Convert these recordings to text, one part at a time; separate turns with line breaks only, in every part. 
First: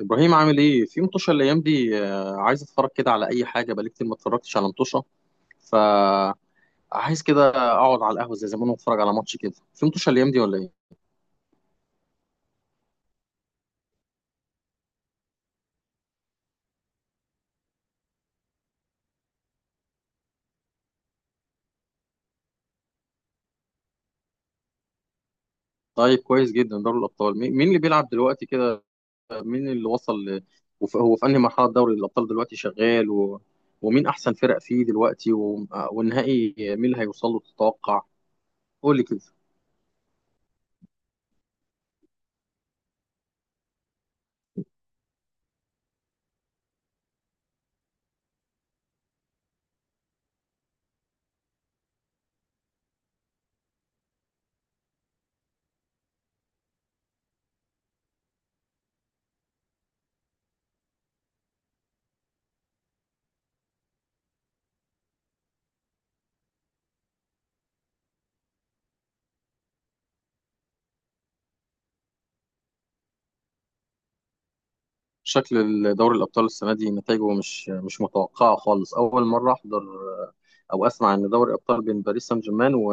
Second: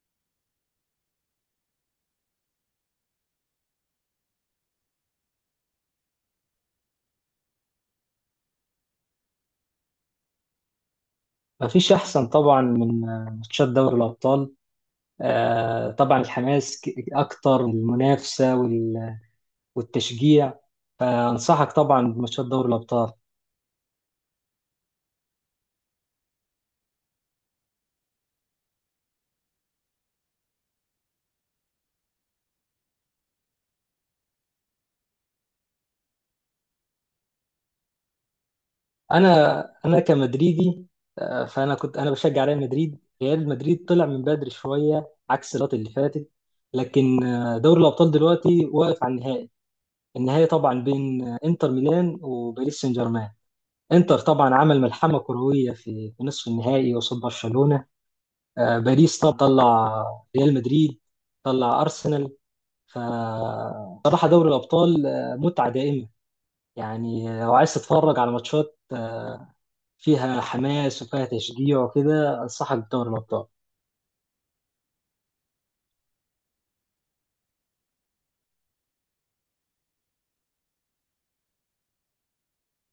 ابراهيم عامل ايه في مطوشه الايام دي؟ عايز اتفرج كده على اي حاجه، بقالي كتير ما اتفرجتش على مطوشه، فعايز كده اقعد على القهوه زي زمان واتفرج على ماتش كده في مطوشه الايام دي ولا ايه؟
مفيش أحسن طبعا من ماتشات دوري الأبطال. طبعا الحماس أكتر والمنافسة والتشجيع. فأنصحك طبعا بماتشات دوري الأبطال.
طيب كويس جدا. دوري الابطال، مين اللي بيلعب دلوقتي كده؟ مين اللي وصل ل... هو في انهي مرحله دوري الابطال دلوقتي شغال و... ومين احسن فرق فيه دلوقتي و... والنهائي مين اللي هيوصل له تتوقع؟ قول لي كده.
أنا كمدريدي، فأنا كنت أنا بشجع ريال مدريد. ريال مدريد طلع من بدري شوية عكس الوقت اللي فاتت. لكن دوري الأبطال دلوقتي واقف على النهائي. النهائي طبعا بين إنتر ميلان وباريس سان جيرمان. إنتر طبعا عمل ملحمة كروية في نصف النهائي قصاد برشلونة. باريس طب طلع ريال مدريد، طلع ارسنال. فصراحه دوري الابطال متعه دائمه. يعني لو عايز تتفرج على ماتشات فيها حماس وفيها تشجيع وكده، انصحك بدوري الابطال.
شكل دوري الأبطال السنة دي نتائجه مش متوقعة خالص. أول مرة أحضر أو أسمع إن دوري الأبطال بين باريس سان جيرمان و...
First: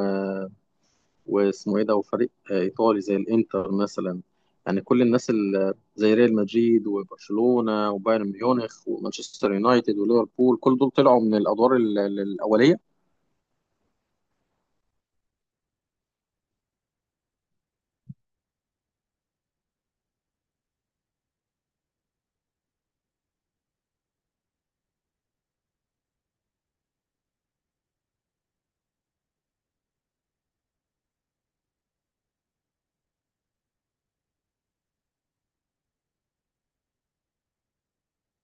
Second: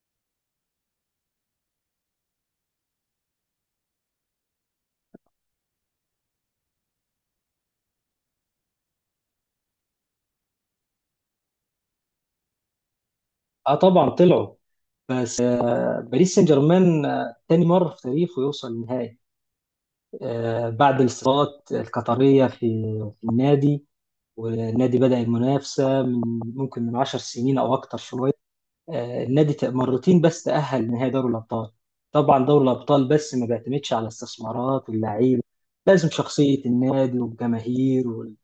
واسمه إيه ده، وفريق إيطالي زي الإنتر مثلا. يعني كل الناس اللي زي ريال مدريد وبرشلونة وبايرن ميونخ ومانشستر يونايتد وليفربول، كل دول طلعوا من الأدوار الأولية.
اه، طبعا طلعوا. بس باريس سان جيرمان تاني مره في تاريخه يوصل النهائي، بعد الاستثمارات القطريه في النادي. والنادي بدأ المنافسه من، ممكن، من 10 سنين او اكتر شويه. النادي مرتين بس تأهل نهائي دوري الأبطال. طبعا دوري الأبطال بس ما بيعتمدش على استثمارات واللعيبة، لازم شخصية النادي والجماهير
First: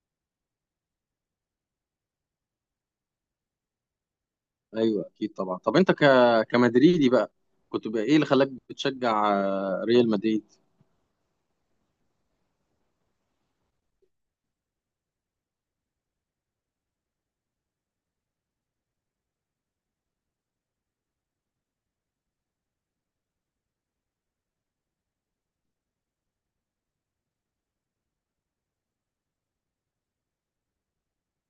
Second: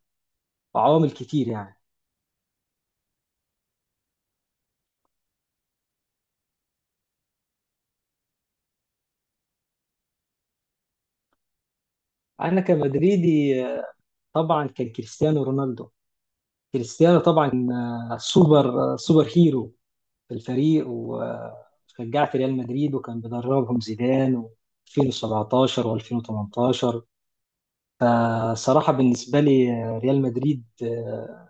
وعوامل كتير يعني.
أيوه، أكيد طبعا. طب أنت ك... كمدريدي بقى، كنت بقى إيه اللي خلاك بتشجع ريال مدريد؟
أنا كمدريدي، طبعا كان كريستيانو رونالدو. كريستيانو طبعا سوبر، سوبر هيرو في الفريق، وشجعت ريال مدريد وكان بيدربهم زيدان و 2017 و2018. فصراحة بالنسبة لي ريال مدريد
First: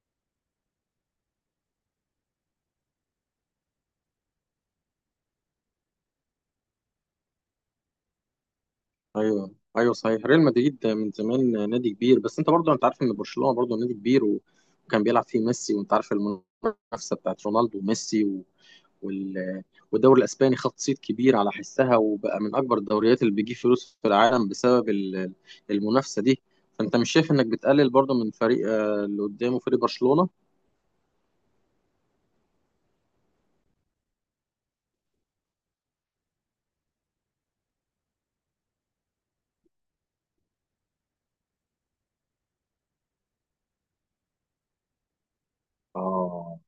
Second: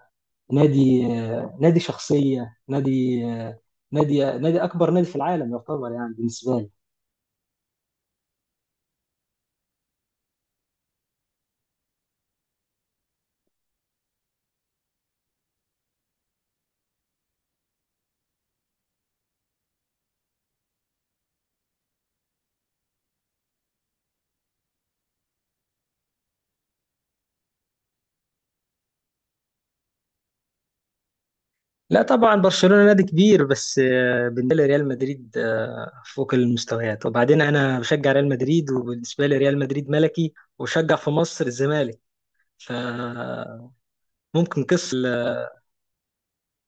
نادي، نادي شخصية، نادي، نادي أكبر نادي في العالم يعتبر يعني بالنسبة لي.
ايوه ايوه، صحيح، ريال مدريد من زمان نادي كبير، بس انت برضو انت عارف ان برشلونه برضو نادي كبير وكان بيلعب فيه ميسي، وانت عارف المنافسه بتاعت رونالدو وميسي و... وال... والدوري الاسباني خد صيت كبير على حسها، وبقى من اكبر الدوريات اللي بيجيب فلوس في العالم بسبب المنافسه دي. فانت مش شايف انك بتقلل برضو من فريق اللي قدامه فريق برشلونه؟
لا طبعا، برشلونة نادي كبير بس بالنسبة لي ريال مدريد فوق المستويات، وبعدين أنا بشجع ريال مدريد وبالنسبة لي ريال مدريد ملكي، وشجع في مصر الزمالك، فممكن قصة ال-
اه،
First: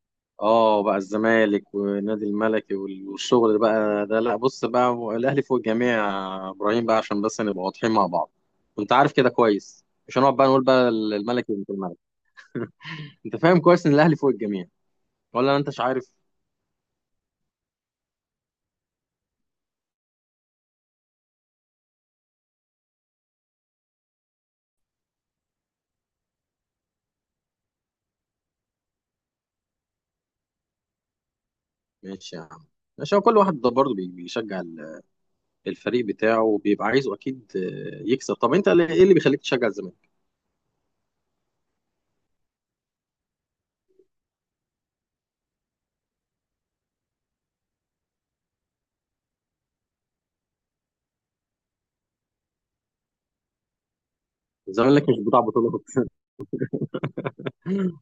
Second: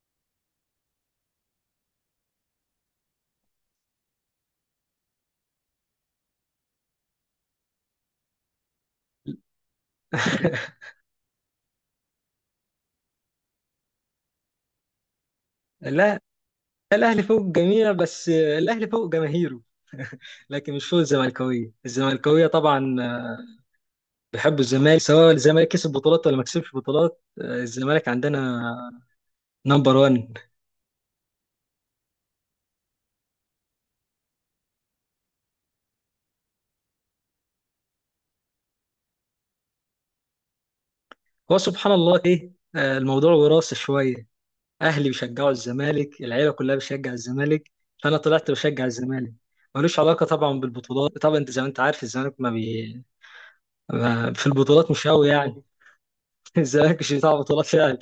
اه بقى الزمالك والنادي الملكي وال- والشغل بقى ده، لا بص بقى، هو الاهلي فوق الجميع يا ابراهيم بقى، عشان بس نبقى واضحين مع بعض. انت عارف كده كويس، مش هنقعد بقى نقول بقى الملكي وانت الملك. انت فاهم كويس ان الاهلي فوق الجميع، ولا انت مش عارف؟
لا، الأهلي فوق الجميع بس الأهلي فوق جماهيره، لكن مش فوق الزمالكوية. الزمالكوية طبعا بحب الزمالك، سواء الزمالك كسب بطولات ولا ما كسبش بطولات. الزمالك عندنا نمبر 1.
ماشي يا عم، ماشي. هو كل واحد ده برضه بيشجع الفريق بتاعه، وبيبقى عايزه اكيد يكسب. طب انت ايه اللي بيخليك تشجع الزمالك؟
هو سبحان الله، ايه، الموضوع وراثي شويه. اهلي بيشجعوا الزمالك، العيله كلها بتشجع الزمالك، فانا طلعت بشجع الزمالك. ملوش علاقه طبعا بالبطولات. طبعا انت زي ما انت عارف الزمالك ما في البطولات
الزمالك
مش
مش
قوي
بتاع
يعني.
بطولات.
الزمالك مش بتاع بطولات فعلا.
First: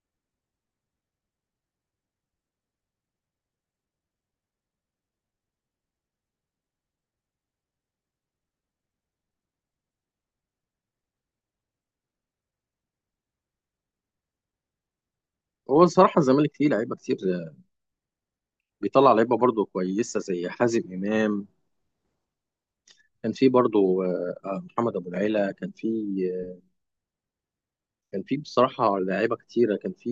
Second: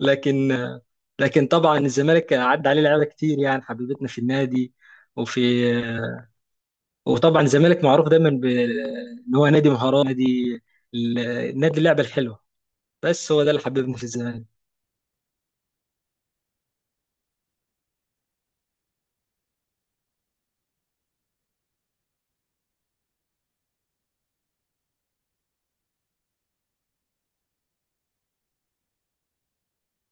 لكن آه، لكن، طبعا الزمالك عدى عليه لعيبه كتير يعني، حبيبتنا في النادي وفي. وطبعا الزمالك معروف دايما ان هو نادي مهارات، نادي اللعبه الحلوه، بس هو ده اللي حببني في الزمالك.
هو الصراحه الزمالك فيه لعيبه كتير، بيطلع لعيبه برضه كويسه زي حازم امام. كان في برضو، محمد ابو العيلة كان في، آه، كان في بصراحة لعيبة كتيرة. كان في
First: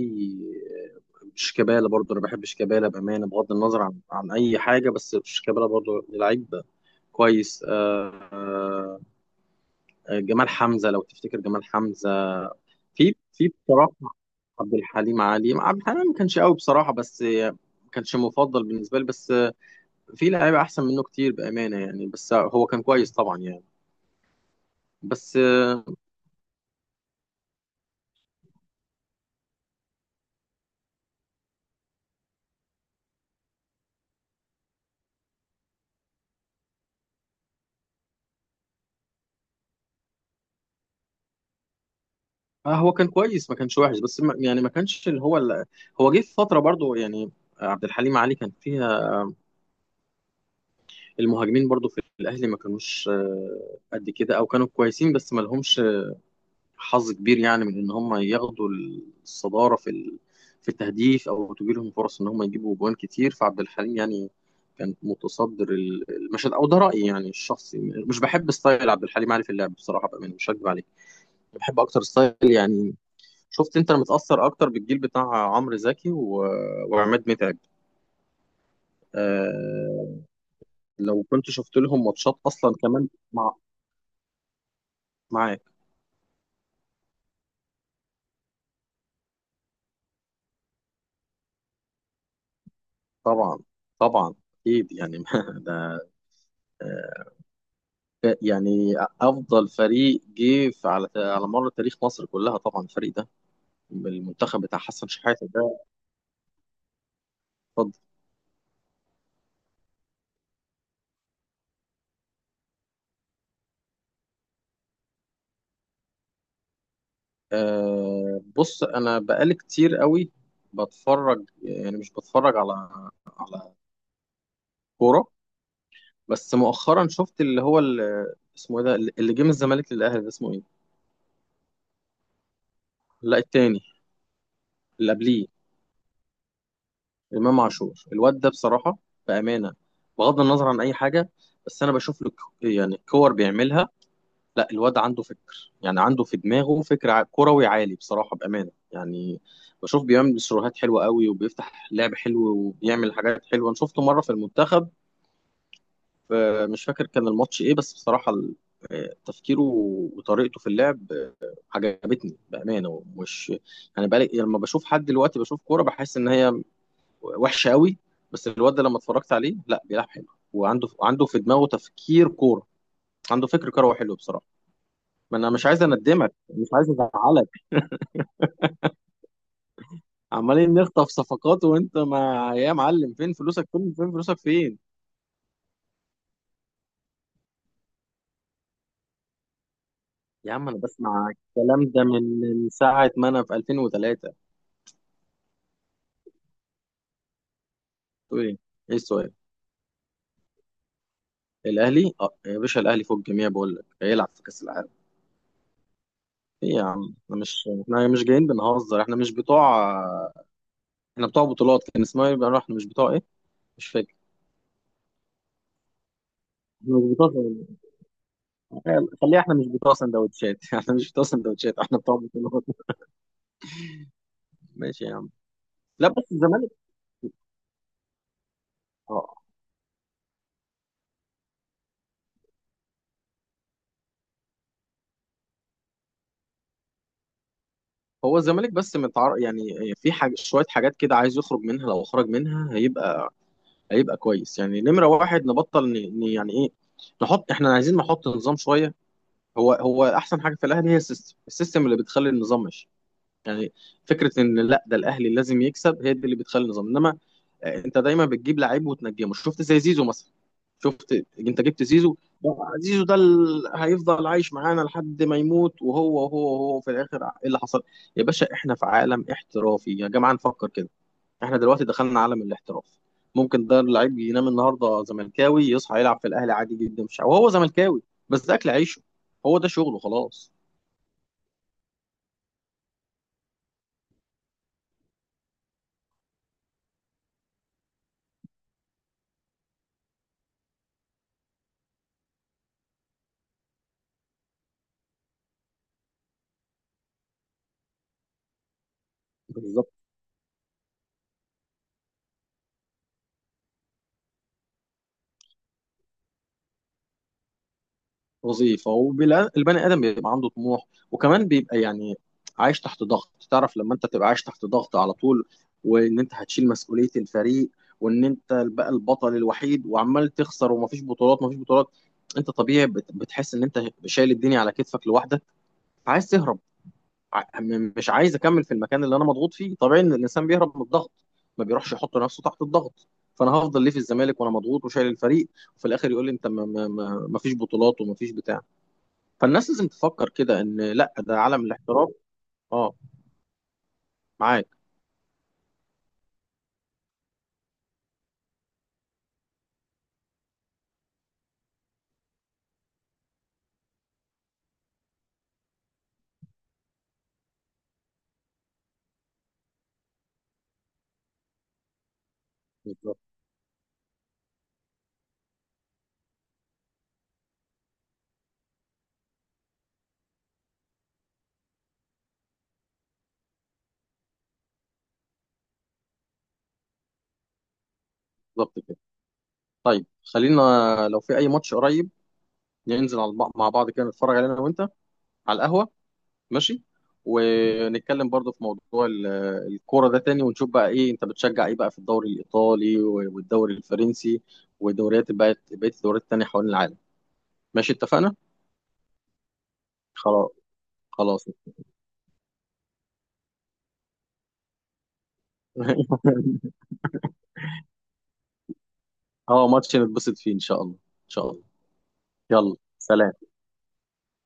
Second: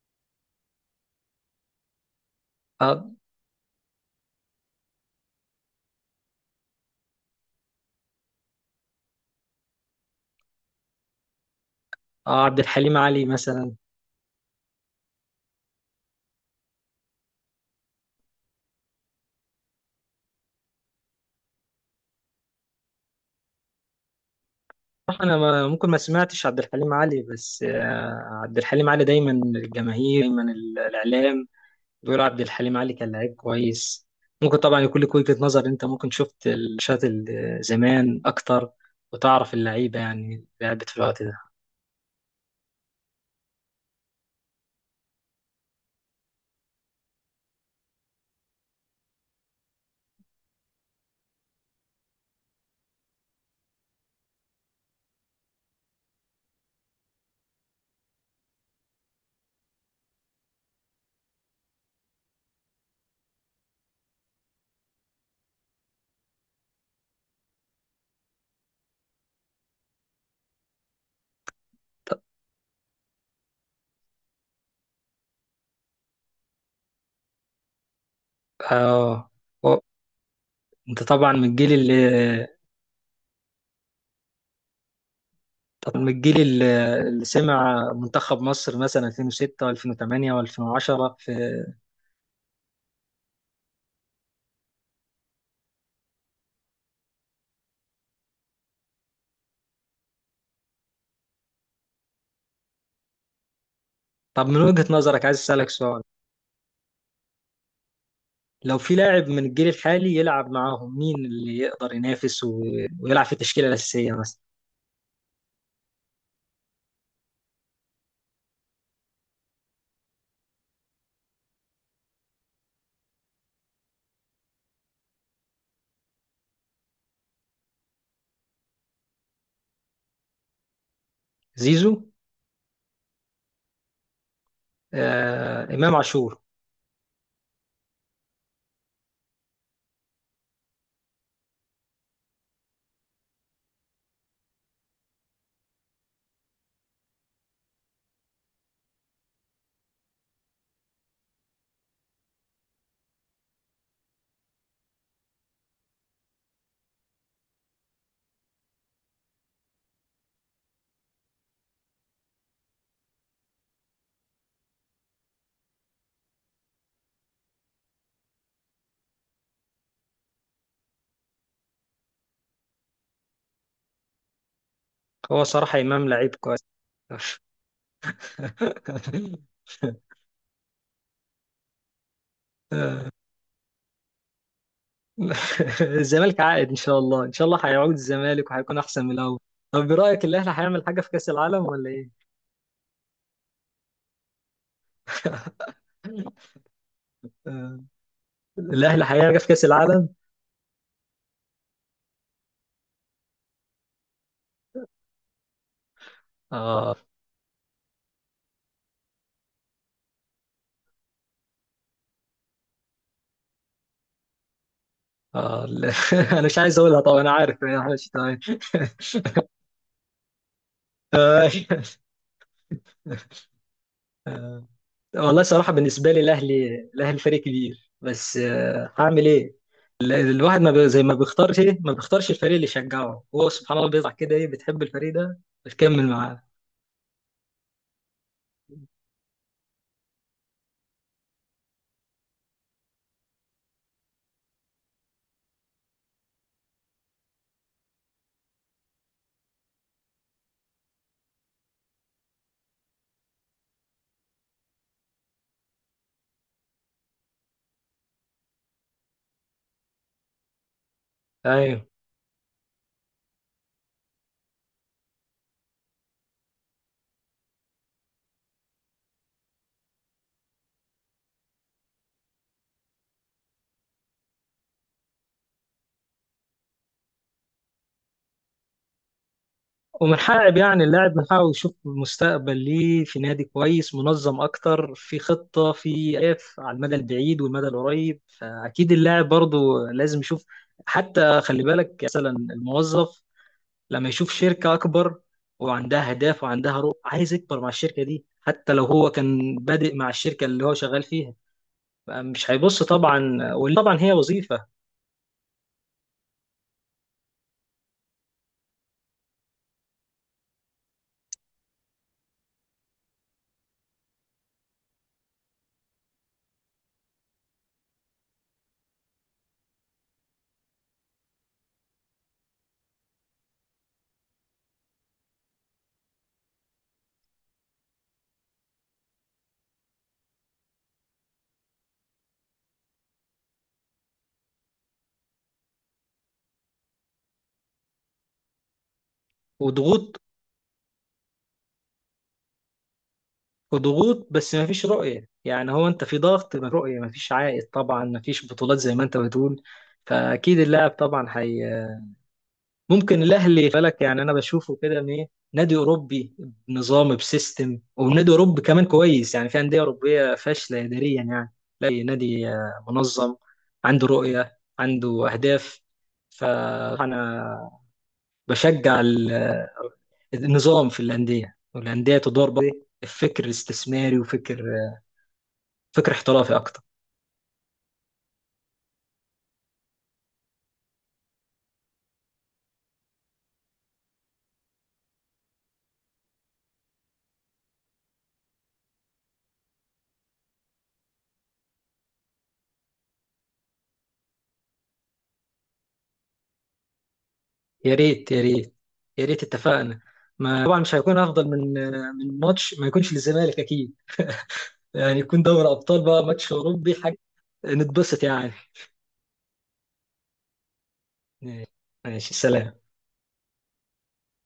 آه، شيكابالا، برضو انا بحب شيكابالا
اه،
بأمانة، بغض النظر عن اي حاجة، بس شيكابالا برضو لعيب كويس. جمال حمزة، لو تفتكر جمال حمزة.
عبد الحليم
في
علي
في
مثلا.
بصراحة عبد الحليم علي، عبد الحليم ما كانش قوي بصراحة، بس ما كانش مفضل بالنسبة لي، بس في لعيبة احسن منه كتير بأمانة يعني، بس هو كان كويس طبعا يعني.
صح،
بس
انا ما ممكن ما سمعتش عبد الحليم علي بس عبد الحليم علي دايما الجماهير، دايما الاعلام بيقول عبد الحليم علي كان لعيب كويس. ممكن طبعا يكون لك وجهة نظر، انت ممكن شفت الماتشات زمان اكتر وتعرف اللعيبه يعني لعبت في الوقت ده.
هو كان كويس، ما كانش وحش، بس ما يعني ما كانش اللي هو هو جه في فتره برضو يعني، عبد الحليم علي كان فيها المهاجمين برضو في الاهلي ما كانوش قد كده، او كانوا كويسين بس ما لهمش حظ كبير يعني، من ان هم ياخدوا الصداره في في التهديف، او تجي لهم فرص ان هم يجيبوا جوان كتير. فعبد الحليم يعني كان متصدر المشهد، او ده رايي يعني الشخصي. مش بحب ستايل عبد الحليم علي في اللعب بصراحه بقى، مش هكذب عليك، بحب اكتر
طب،
ستايل يعني. شفت انت؟ انا متأثر اكتر بالجيل بتاع عمرو زكي و... وعماد متعب.
اه، و-
آه...
انت
لو
طبعا من
كنت
الجيل
شفت
اللي.
لهم ماتشات اصلا كمان مع... معاك.
طب من الجيل اللي سمع منتخب مصر مثلا 2006 و2008 و2010، في...
طبعا، طبعا، اكيد يعني. ده آه، يعني افضل فريق جه على مر تاريخ مصر كلها طبعا، الفريق ده،
طب من
المنتخب بتاع
وجهة
حسن
نظرك، عايز
شحاته
أسألك
ده.
سؤال:
اتفضل.
لو في لاعب من الجيل الحالي يلعب معاهم، مين اللي يقدر ينافس و... ويلعب في التشكيلة الأساسية مثلا؟
آه بص، انا بقالي كتير قوي بتفرج، يعني مش بتفرج على كوره، بس مؤخرا شفت اللي هو اسمه ايه ده اللي جه من الزمالك للاهلي، ده اسمه ايه؟
زيزو.
لا، التاني، اللي قبليه.
إمام عاشور.
امام عاشور، الواد ده بصراحه، بامانه، بغض النظر عن اي حاجه، بس انا بشوف له يعني الكور بيعملها، لا الواد عنده فكر، يعني عنده في دماغه فكر كروي عالي بصراحه بامانه يعني. بشوف بيعمل سيروهات حلوه قوي، وبيفتح لعب حلو، وبيعمل حاجات حلوه. انا شفته مره في المنتخب، مش فاكر كان الماتش ايه، بس بصراحه تفكيره وطريقته في اللعب عجبتني بامانه. مش يعني، بقالي يعني لما بشوف حد دلوقتي بشوف كوره بحس ان هي وحشه قوي، بس الواد ده لما اتفرجت عليه، لا بيلعب حلو، وعنده في دماغه تفكير كوره، عنده فكر كروي حلو بصراحه. ما
هو
انا مش
صراحة
عايز
إمام
اندمك،
لعيب كويس.
مش عايز ازعلك. عمالين نخطف صفقات وانت ما، يا معلم، فين فلوسك فين، فين فلوسك فين؟
الزمالك عائد إن شاء الله، إن شاء الله هيعود الزمالك وهيكون أحسن من الأول. طب برأيك الأهلي
يا عم انا
هيعمل حاجة في
بسمع
كأس العالم ولا
الكلام ده
إيه؟
من ساعه ما انا في 2003. تقول ايه؟ ايه
الاهلي
السؤال؟
هيلعب في كاس العالم.
الاهلي؟ اه يا باشا، الاهلي فوق الجميع، بقول لك هيلعب في كاس العالم. ايه يا
اه.
عم، احنا مش جايين بنهزر، احنا مش بتوع، احنا بتوع بطولات. كان اسمها ايه بقى؟ احنا مش بتوع ايه، مش فاكر.
اه، لا. انا مش عايز
احنا
اقولها،
مش
طبعا انا
بتوع،
عارف انا مش تمام.
خليها، احنا مش بتوع سندوتشات. احنا مش بتوع
آه،
سندوتشات، احنا بتوع بطولات.
آه،
ماشي يا عم.
والله صراحه
لا
بالنسبه لي
بس الزمالك،
الاهلي فريق كبير بس هعمل
اه،
ايه. الواحد ما بي- زي ما بيختارش، الفريق اللي يشجعه، هو سبحان الله بيطلع كده، ايه، بتحب الفريق ده بتكمل معاه.
هو الزمالك بس متعر... يعني في حاجة، شوية حاجات كده عايز يخرج منها، لو خرج منها هيبقى، هيبقى كويس يعني. نمرة واحد، نبطل ن... ن... يعني ايه، نحط، احنا عايزين نحط نظام شوية. هو احسن حاجة في الاهلي هي السيستم، السيستم اللي بتخلي النظام ماشي يعني، فكره ان لا ده الاهلي لازم يكسب، هي دي اللي بتخلي النظام. انما انت دايما بتجيب لعيب وتنجمه. شفت زي زيزو مثلا؟ شفت، انت جبت
ايوه،
زيزو، زيزو ده هيفضل عايش معانا لحد ما يموت، وهو في الاخر ايه اللي حصل؟ يا باشا، احنا في عالم احترافي يا جماعه، نفكر كده، احنا دلوقتي دخلنا عالم الاحتراف. ممكن ده اللعيب ينام النهارده زملكاوي يصحى يلعب في الاهلي عادي جدا، مش وهو زملكاوي، بس ده اكل عيشه، هو ده شغله
ومن
خلاص.
حقق يعني اللاعب من حقه يشوف مستقبل ليه في نادي كويس منظم اكتر، في خطة، في اهداف على المدى البعيد والمدى القريب، فاكيد اللاعب برضه لازم يشوف. حتى خلي بالك مثلا الموظف، لما يشوف شركة اكبر وعندها اهداف وعندها رؤى، عايز يكبر مع الشركة دي حتى لو هو كان
بالظبط.
بادئ مع الشركة اللي هو شغال فيها. مش هيبص طبعا، وطبعا هي وظيفة.
وظيفه، والبني ادم بيبقى عنده طموح، وكمان بيبقى يعني عايش تحت ضغط. تعرف لما انت تبقى عايش تحت ضغط على طول، وان انت هتشيل مسؤوليه الفريق، وان انت بقى البطل الوحيد، وعمال تخسر ومفيش بطولات، مفيش بطولات، انت طبيعي بتحس ان انت شايل الدنيا على كتفك لوحدك، عايز تهرب. مش عايز اكمل في المكان اللي انا مضغوط فيه، طبيعي ان الانسان بيهرب من الضغط، ما بيروحش يحط نفسه تحت الضغط. فانا هفضل ليه في الزمالك وانا مضغوط وشايل الفريق، وفي الاخر يقول لي انت مفيش بطولات ومفيش بتاع. فالناس لازم
وضغوط
تفكر كده ان لا ده عالم الاحتراف. اه،
وضغوط بس ما
معاك.
فيش رؤية، يعني هو انت في ضغط، من رؤية ما فيش عائد طبعا، ما فيش بطولات زي ما انت بتقول. فاكيد اللاعب طبعا حي. ممكن الاهلي بالك يعني، انا بشوفه كده ان ايه: نادي اوروبي بنظام، بسيستم، ونادي اوروبي كمان كويس، يعني في انديه اوروبيه فاشله اداريا يعني. لا، نادي
بالظبط،
منظم، عنده رؤيه، عنده اهداف. فانا بشجع النظام في الانديه، والانديه تدار بقى بفكر استثماري، وفكر، فكر احترافي اكتر.
بالظبط كده. طيب خلينا، لو في اي ماتش قريب، ننزل على مع بعض كده نتفرج عليه انا وانت، على القهوه، ماشي، ونتكلم برضو في موضوع الكوره ده تاني، ونشوف بقى ايه انت بتشجع ايه بقى في الدوري الايطالي والدوري الفرنسي والدوريات بقى، بقيه الدوريات التانيه حوالين العالم. ماشي،
يا ريت،
اتفقنا.
يا ريت، يا ريت اتفقنا.
خلاص،
ما طبعا مش هيكون
خلاص.
افضل من ماتش ما يكونش للزمالك اكيد. يعني يكون دوري ابطال بقى، ماتش اوروبي، حاجه نتبسط يعني.
اه، ماتش نتبسط فيه ان شاء الله، ان شاء الله.
ماشي،
يلا
سلام.
سلام.